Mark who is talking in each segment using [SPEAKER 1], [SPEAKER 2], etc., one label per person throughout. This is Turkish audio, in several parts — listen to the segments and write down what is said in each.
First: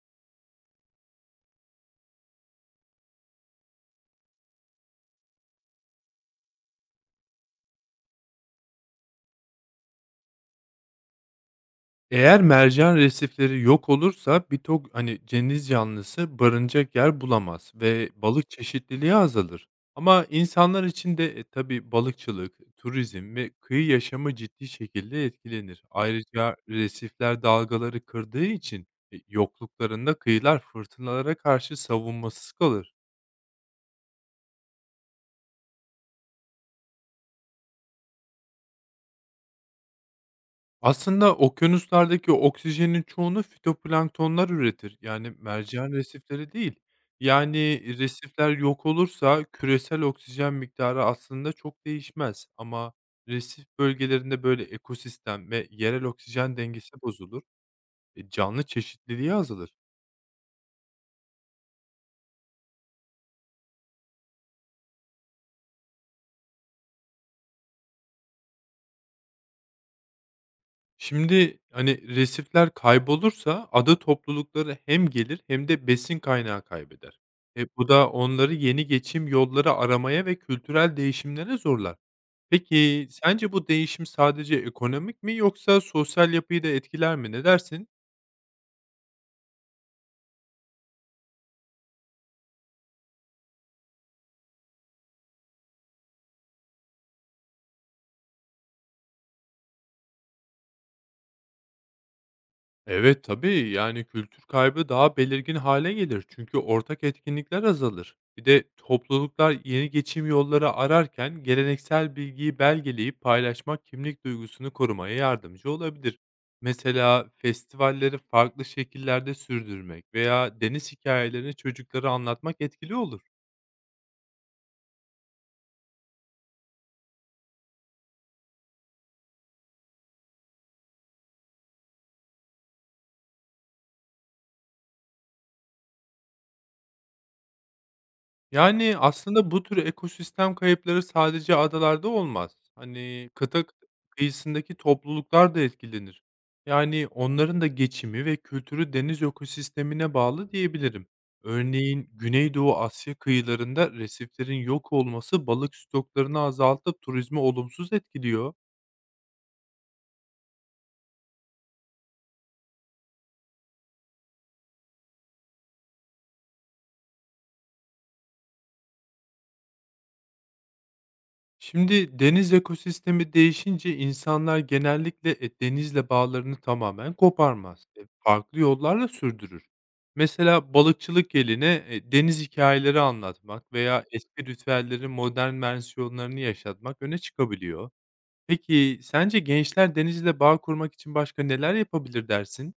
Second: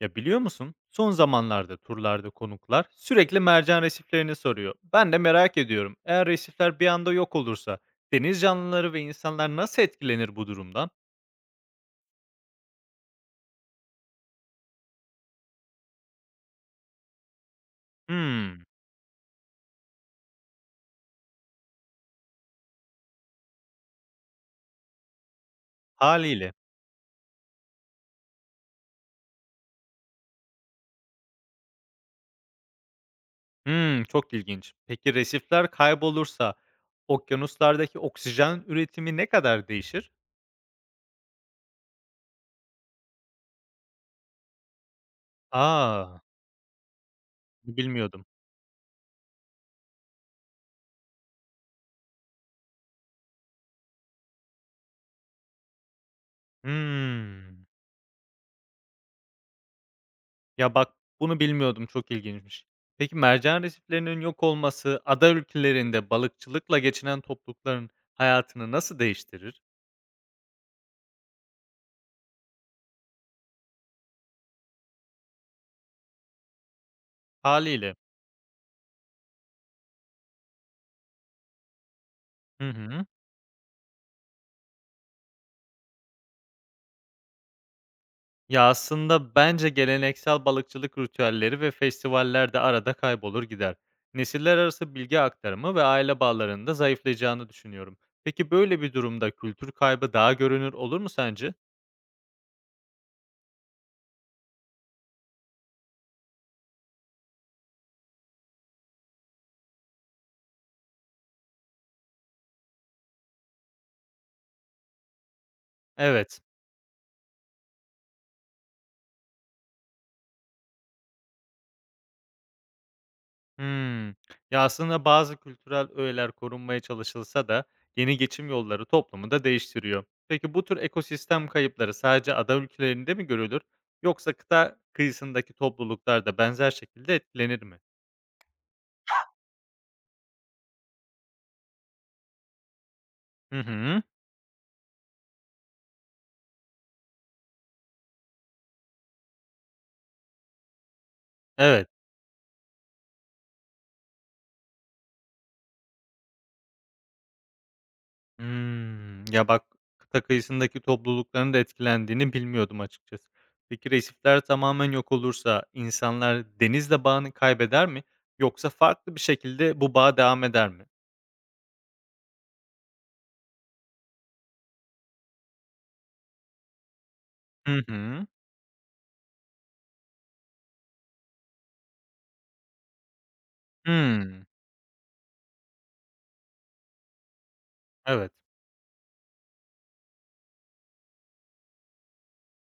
[SPEAKER 1] Ya biliyor musun? Son zamanlarda turlarda konuklar sürekli mercan resiflerini soruyor. Ben de merak ediyorum. Eğer resifler bir anda yok olursa deniz canlıları ve insanlar nasıl etkilenir bu durumdan?
[SPEAKER 2] Eğer mercan resifleri yok olursa birçok, hani, deniz canlısı barınacak yer bulamaz ve balık
[SPEAKER 1] Hmm,
[SPEAKER 2] çeşitliliği azalır. Ama insanlar için de, tabii balıkçılık, turizm ve kıyı yaşamı ciddi şekilde etkilenir.
[SPEAKER 1] haliyle.
[SPEAKER 2] Ayrıca resifler dalgaları kırdığı için, yokluklarında kıyılar fırtınalara karşı savunmasız kalır.
[SPEAKER 1] Hmm, çok ilginç. Peki resifler kaybolursa okyanuslardaki oksijen üretimi ne kadar değişir?
[SPEAKER 2] Aslında okyanuslardaki oksijenin çoğunu fitoplanktonlar üretir. Yani mercan
[SPEAKER 1] Aa,
[SPEAKER 2] resifleri değil. Yani
[SPEAKER 1] bilmiyordum.
[SPEAKER 2] resifler yok olursa küresel oksijen miktarı aslında çok değişmez. Ama resif bölgelerinde böyle ekosistem ve yerel oksijen dengesi bozulur.
[SPEAKER 1] Hmm.
[SPEAKER 2] Canlı çeşitliliği azalır.
[SPEAKER 1] Ya, bak, bunu bilmiyordum, çok ilginçmiş. Peki mercan resiflerinin yok olması ada ülkelerinde balıkçılıkla geçinen toplulukların hayatını nasıl değiştirir?
[SPEAKER 2] Şimdi hani resifler kaybolursa ada toplulukları hem gelir hem de besin kaynağı kaybeder. Bu
[SPEAKER 1] Haliyle.
[SPEAKER 2] da onları yeni geçim yolları aramaya ve kültürel değişimlere zorlar.
[SPEAKER 1] Hı hı.
[SPEAKER 2] Peki, sence bu değişim sadece ekonomik mi yoksa sosyal yapıyı da etkiler mi? Ne dersin?
[SPEAKER 1] Ya, aslında bence geleneksel balıkçılık ritüelleri ve festivaller de arada kaybolur gider. Nesiller arası bilgi aktarımı ve aile bağlarının da zayıflayacağını düşünüyorum. Peki böyle bir durumda kültür kaybı daha görünür olur mu sence?
[SPEAKER 2] Evet, tabii. Yani kültür kaybı daha belirgin hale gelir çünkü ortak etkinlikler azalır. Bir de topluluklar yeni geçim yolları ararken geleneksel bilgiyi belgeleyip paylaşmak kimlik duygusunu korumaya yardımcı olabilir.
[SPEAKER 1] Evet.
[SPEAKER 2] Mesela festivalleri farklı şekillerde sürdürmek veya deniz hikayelerini çocuklara anlatmak etkili olur.
[SPEAKER 1] Hımm. Ya, aslında bazı kültürel öğeler korunmaya çalışılsa da yeni geçim yolları toplumu da değiştiriyor. Peki bu tür ekosistem kayıpları sadece ada ülkelerinde mi görülür yoksa kıta kıyısındaki topluluklar da benzer şekilde etkilenir mi?
[SPEAKER 2] Yani, aslında bu tür ekosistem kayıpları sadece adalarda olmaz. Hani,
[SPEAKER 1] Hı
[SPEAKER 2] kıta
[SPEAKER 1] hı.
[SPEAKER 2] kıyısındaki topluluklar da etkilenir. Yani, onların da geçimi ve kültürü deniz ekosistemine bağlı diyebilirim.
[SPEAKER 1] Evet.
[SPEAKER 2] Örneğin, Güneydoğu Asya kıyılarında resiflerin yok olması balık stoklarını azaltıp turizmi olumsuz etkiliyor.
[SPEAKER 1] Hımm. Ya, bak, kıta kıyısındaki toplulukların da etkilendiğini bilmiyordum açıkçası. Peki resifler tamamen yok olursa insanlar denizle bağını kaybeder mi yoksa farklı bir şekilde bu bağ devam eder mi?
[SPEAKER 2] Şimdi deniz ekosistemi değişince insanlar genellikle denizle bağlarını tamamen
[SPEAKER 1] Hı
[SPEAKER 2] koparmaz.
[SPEAKER 1] hı.
[SPEAKER 2] Farklı yollarla sürdürür. Mesela balıkçılık yerine deniz hikayeleri anlatmak veya
[SPEAKER 1] Hımm.
[SPEAKER 2] eski ritüellerin modern versiyonlarını yaşatmak öne çıkabiliyor.
[SPEAKER 1] Evet.
[SPEAKER 2] Peki sence gençler denizle bağ kurmak için başka neler yapabilir dersin?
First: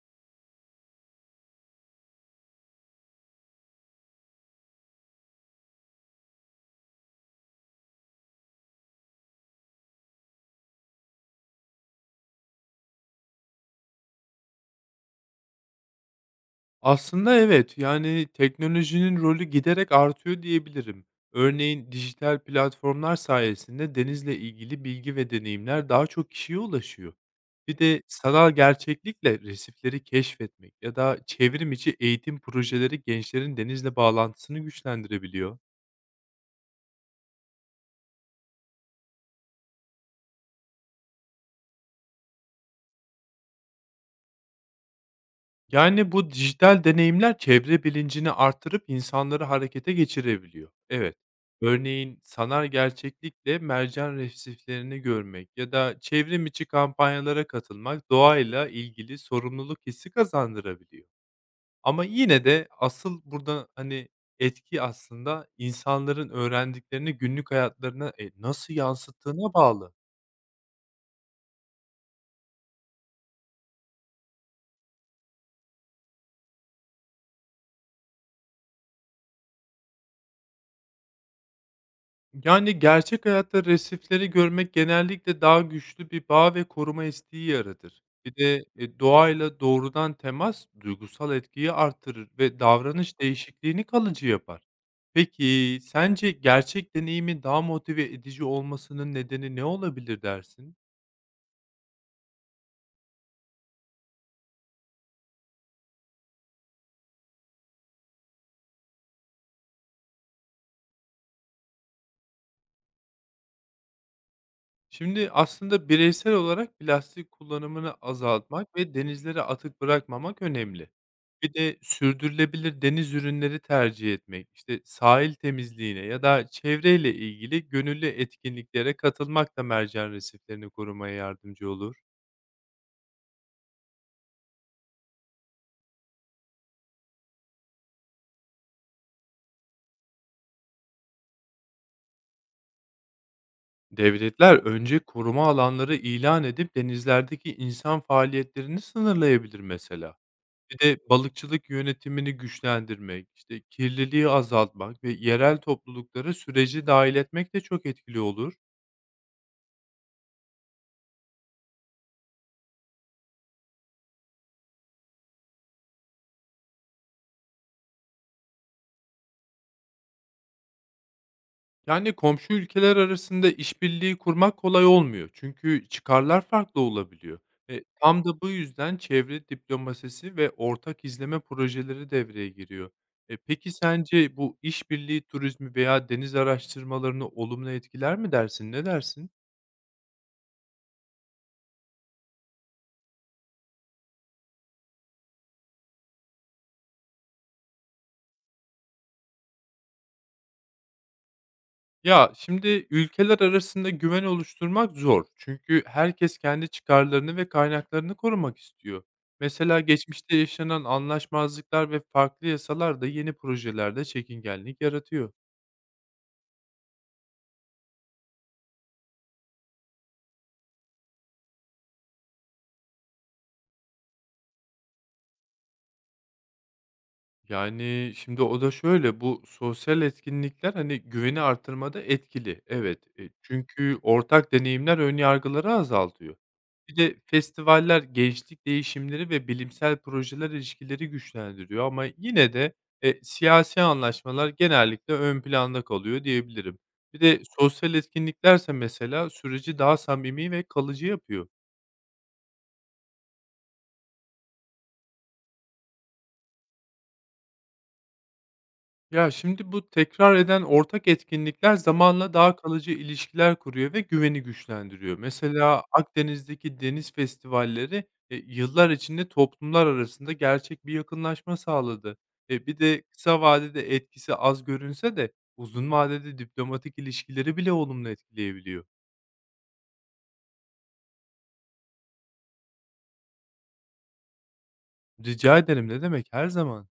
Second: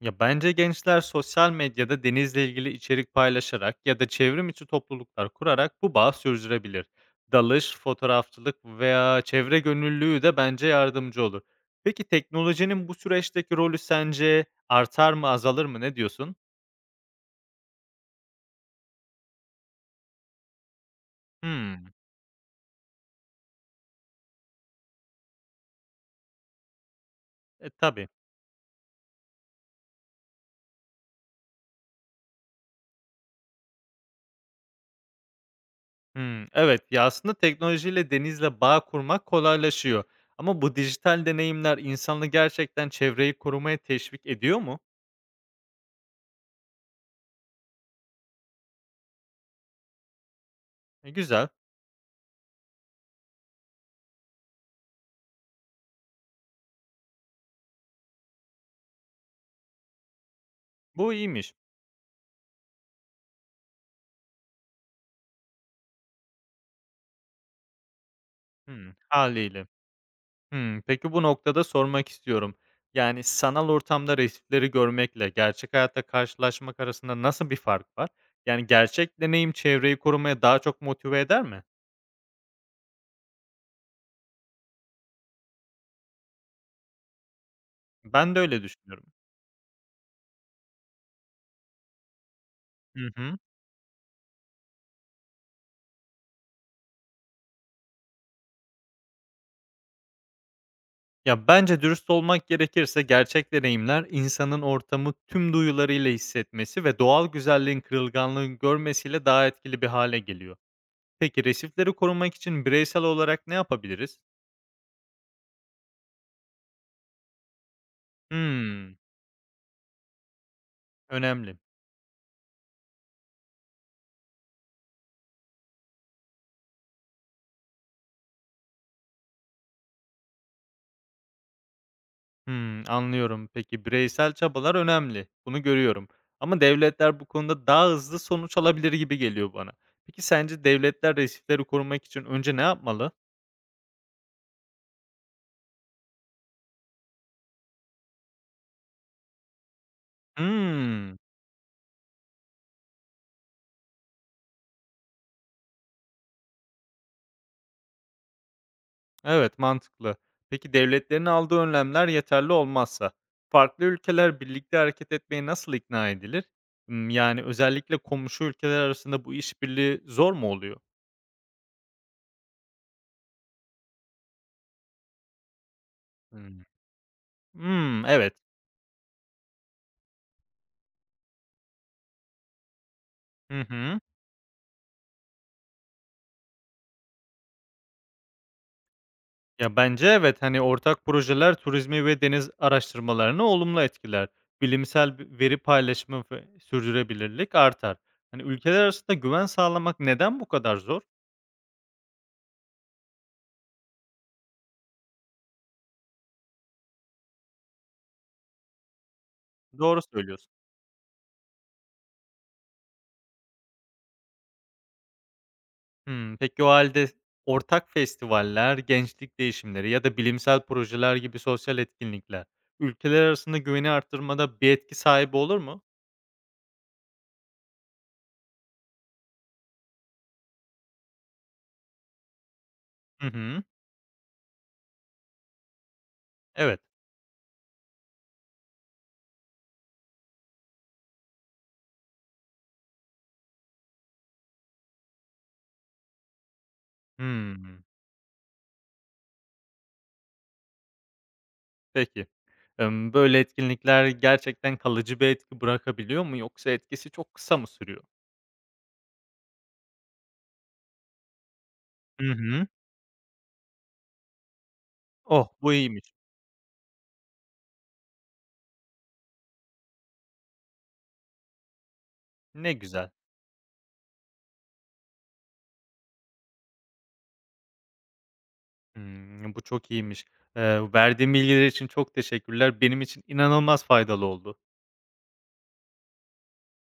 [SPEAKER 1] Ya, bence gençler sosyal medyada denizle ilgili içerik paylaşarak ya da çevrim içi topluluklar kurarak bu bağı sürdürebilir. Dalış, fotoğrafçılık veya çevre gönüllülüğü de bence yardımcı olur. Peki teknolojinin bu süreçteki rolü sence artar mı, azalır mı? Ne diyorsun?
[SPEAKER 2] Aslında evet, yani, teknolojinin rolü giderek artıyor diyebilirim. Örneğin
[SPEAKER 1] Hımm.
[SPEAKER 2] dijital platformlar sayesinde denizle ilgili bilgi ve deneyimler daha çok kişiye ulaşıyor. Bir de
[SPEAKER 1] Tabii.
[SPEAKER 2] sanal gerçeklikle resifleri keşfetmek ya da çevrim içi eğitim projeleri gençlerin denizle bağlantısını güçlendirebiliyor.
[SPEAKER 1] Hımm. Evet, ya, aslında teknolojiyle denizle bağ kurmak kolaylaşıyor ama bu dijital deneyimler insanı gerçekten çevreyi korumaya teşvik ediyor mu?
[SPEAKER 2] Yani, bu dijital deneyimler çevre bilincini artırıp insanları harekete geçirebiliyor. Evet.
[SPEAKER 1] Güzel.
[SPEAKER 2] Örneğin, sanal gerçeklikle mercan resiflerini görmek ya da çevrim içi kampanyalara katılmak doğayla ilgili sorumluluk hissi kazandırabiliyor.
[SPEAKER 1] Bu iyiymiş.
[SPEAKER 2] Ama yine de asıl burada, hani, etki aslında insanların öğrendiklerini günlük hayatlarına, nasıl
[SPEAKER 1] Hımm,
[SPEAKER 2] yansıttığına
[SPEAKER 1] hâliyle.
[SPEAKER 2] bağlı.
[SPEAKER 1] Hımm. Peki bu noktada sormak istiyorum. Yani, sanal ortamda resifleri görmekle gerçek hayatta karşılaşmak arasında nasıl bir fark var? Yani, gerçek deneyim çevreyi korumaya daha çok motive eder mi?
[SPEAKER 2] Yani, gerçek hayatta resifleri görmek genellikle daha güçlü bir bağ ve koruma isteği yaratır. Bir
[SPEAKER 1] Ben de öyle
[SPEAKER 2] de,
[SPEAKER 1] düşünüyorum.
[SPEAKER 2] doğayla doğrudan temas duygusal etkiyi artırır ve
[SPEAKER 1] Hı
[SPEAKER 2] davranış
[SPEAKER 1] hı.
[SPEAKER 2] değişikliğini kalıcı yapar. Peki, sence gerçek deneyimin daha motive edici olmasının nedeni ne olabilir dersin?
[SPEAKER 1] Ya, bence dürüst olmak gerekirse gerçek deneyimler insanın ortamı tüm duyularıyla hissetmesi ve doğal güzelliğin kırılganlığını görmesiyle daha etkili bir hale geliyor. Peki resifleri korumak için bireysel olarak ne yapabiliriz?
[SPEAKER 2] Şimdi aslında bireysel olarak plastik kullanımını azaltmak ve
[SPEAKER 1] Hımm,
[SPEAKER 2] denizlere atık bırakmamak önemli. Bir
[SPEAKER 1] önemli.
[SPEAKER 2] de sürdürülebilir deniz ürünleri tercih etmek, işte sahil temizliğine ya da çevreyle ilgili gönüllü etkinliklere katılmak da mercan resiflerini korumaya yardımcı olur.
[SPEAKER 1] Hımm, anlıyorum. Peki, bireysel çabalar önemli. Bunu görüyorum. Ama devletler bu konuda daha hızlı sonuç alabilir gibi geliyor bana. Peki, sence devletler resifleri korumak için önce ne yapmalı?
[SPEAKER 2] Devletler önce koruma alanları ilan edip denizlerdeki insan faaliyetlerini sınırlayabilir mesela. Bir de
[SPEAKER 1] Hımm.
[SPEAKER 2] balıkçılık yönetimini güçlendirmek, işte, kirliliği azaltmak ve yerel topluluklara süreci dahil etmek de çok etkili olur.
[SPEAKER 1] Evet, mantıklı. Peki, devletlerin aldığı önlemler yeterli olmazsa farklı ülkeler birlikte hareket etmeye nasıl ikna edilir? Yani özellikle komşu ülkeler arasında bu işbirliği zor mu oluyor?
[SPEAKER 2] Yani komşu ülkeler arasında işbirliği kurmak kolay olmuyor çünkü çıkarlar
[SPEAKER 1] Hımm.
[SPEAKER 2] farklı olabiliyor.
[SPEAKER 1] Hımm,
[SPEAKER 2] Tam
[SPEAKER 1] evet.
[SPEAKER 2] da bu yüzden çevre diplomasisi ve ortak izleme projeleri devreye giriyor.
[SPEAKER 1] Hı
[SPEAKER 2] Peki
[SPEAKER 1] hı.
[SPEAKER 2] sence bu işbirliği turizmi veya deniz araştırmalarını olumlu etkiler mi dersin? Ne dersin?
[SPEAKER 1] Ya, bence evet, hani, ortak projeler turizmi ve deniz araştırmalarını olumlu etkiler. Bilimsel veri paylaşımı ve sürdürülebilirlik artar. Hani, ülkeler arasında güven sağlamak neden bu kadar zor?
[SPEAKER 2] Ya, şimdi ülkeler arasında güven oluşturmak zor. Çünkü herkes kendi çıkarlarını ve kaynaklarını korumak istiyor. Mesela
[SPEAKER 1] Doğru
[SPEAKER 2] geçmişte
[SPEAKER 1] söylüyorsun.
[SPEAKER 2] yaşanan anlaşmazlıklar ve farklı yasalar da yeni projelerde çekingenlik yaratıyor.
[SPEAKER 1] Hımm, peki o halde ortak festivaller, gençlik değişimleri ya da bilimsel projeler gibi sosyal etkinlikler, ülkeler arasında güveni arttırmada bir etki sahibi olur mu?
[SPEAKER 2] Yani, şimdi o da şöyle, bu sosyal etkinlikler, hani, güveni artırmada etkili, evet.
[SPEAKER 1] Hı hı.
[SPEAKER 2] Çünkü ortak deneyimler ön yargıları azaltıyor.
[SPEAKER 1] Evet.
[SPEAKER 2] Bir de festivaller gençlik değişimleri ve bilimsel projeler ilişkileri güçlendiriyor ama yine de, siyasi anlaşmalar genellikle ön planda kalıyor diyebilirim. Bir de
[SPEAKER 1] Hımm.
[SPEAKER 2] sosyal etkinliklerse mesela süreci daha samimi ve kalıcı yapıyor.
[SPEAKER 1] Peki. Böyle etkinlikler gerçekten kalıcı bir etki bırakabiliyor mu yoksa etkisi çok kısa mı sürüyor?
[SPEAKER 2] Ya, şimdi bu tekrar eden ortak etkinlikler
[SPEAKER 1] Hı
[SPEAKER 2] zamanla daha
[SPEAKER 1] hı.
[SPEAKER 2] kalıcı ilişkiler kuruyor ve güveni güçlendiriyor.
[SPEAKER 1] Oh, bu
[SPEAKER 2] Mesela
[SPEAKER 1] iyiymiş.
[SPEAKER 2] Akdeniz'deki deniz festivalleri, yıllar içinde toplumlar arasında gerçek bir yakınlaşma sağladı.
[SPEAKER 1] Ne
[SPEAKER 2] Bir de
[SPEAKER 1] güzel.
[SPEAKER 2] kısa vadede etkisi az görünse de uzun vadede diplomatik ilişkileri bile olumlu etkileyebiliyor.
[SPEAKER 1] Hımm, bu çok iyiymiş. Verdiğin bilgiler için çok teşekkürler. Benim için inanılmaz faydalı oldu.
[SPEAKER 2] Rica ederim, ne demek, her zaman.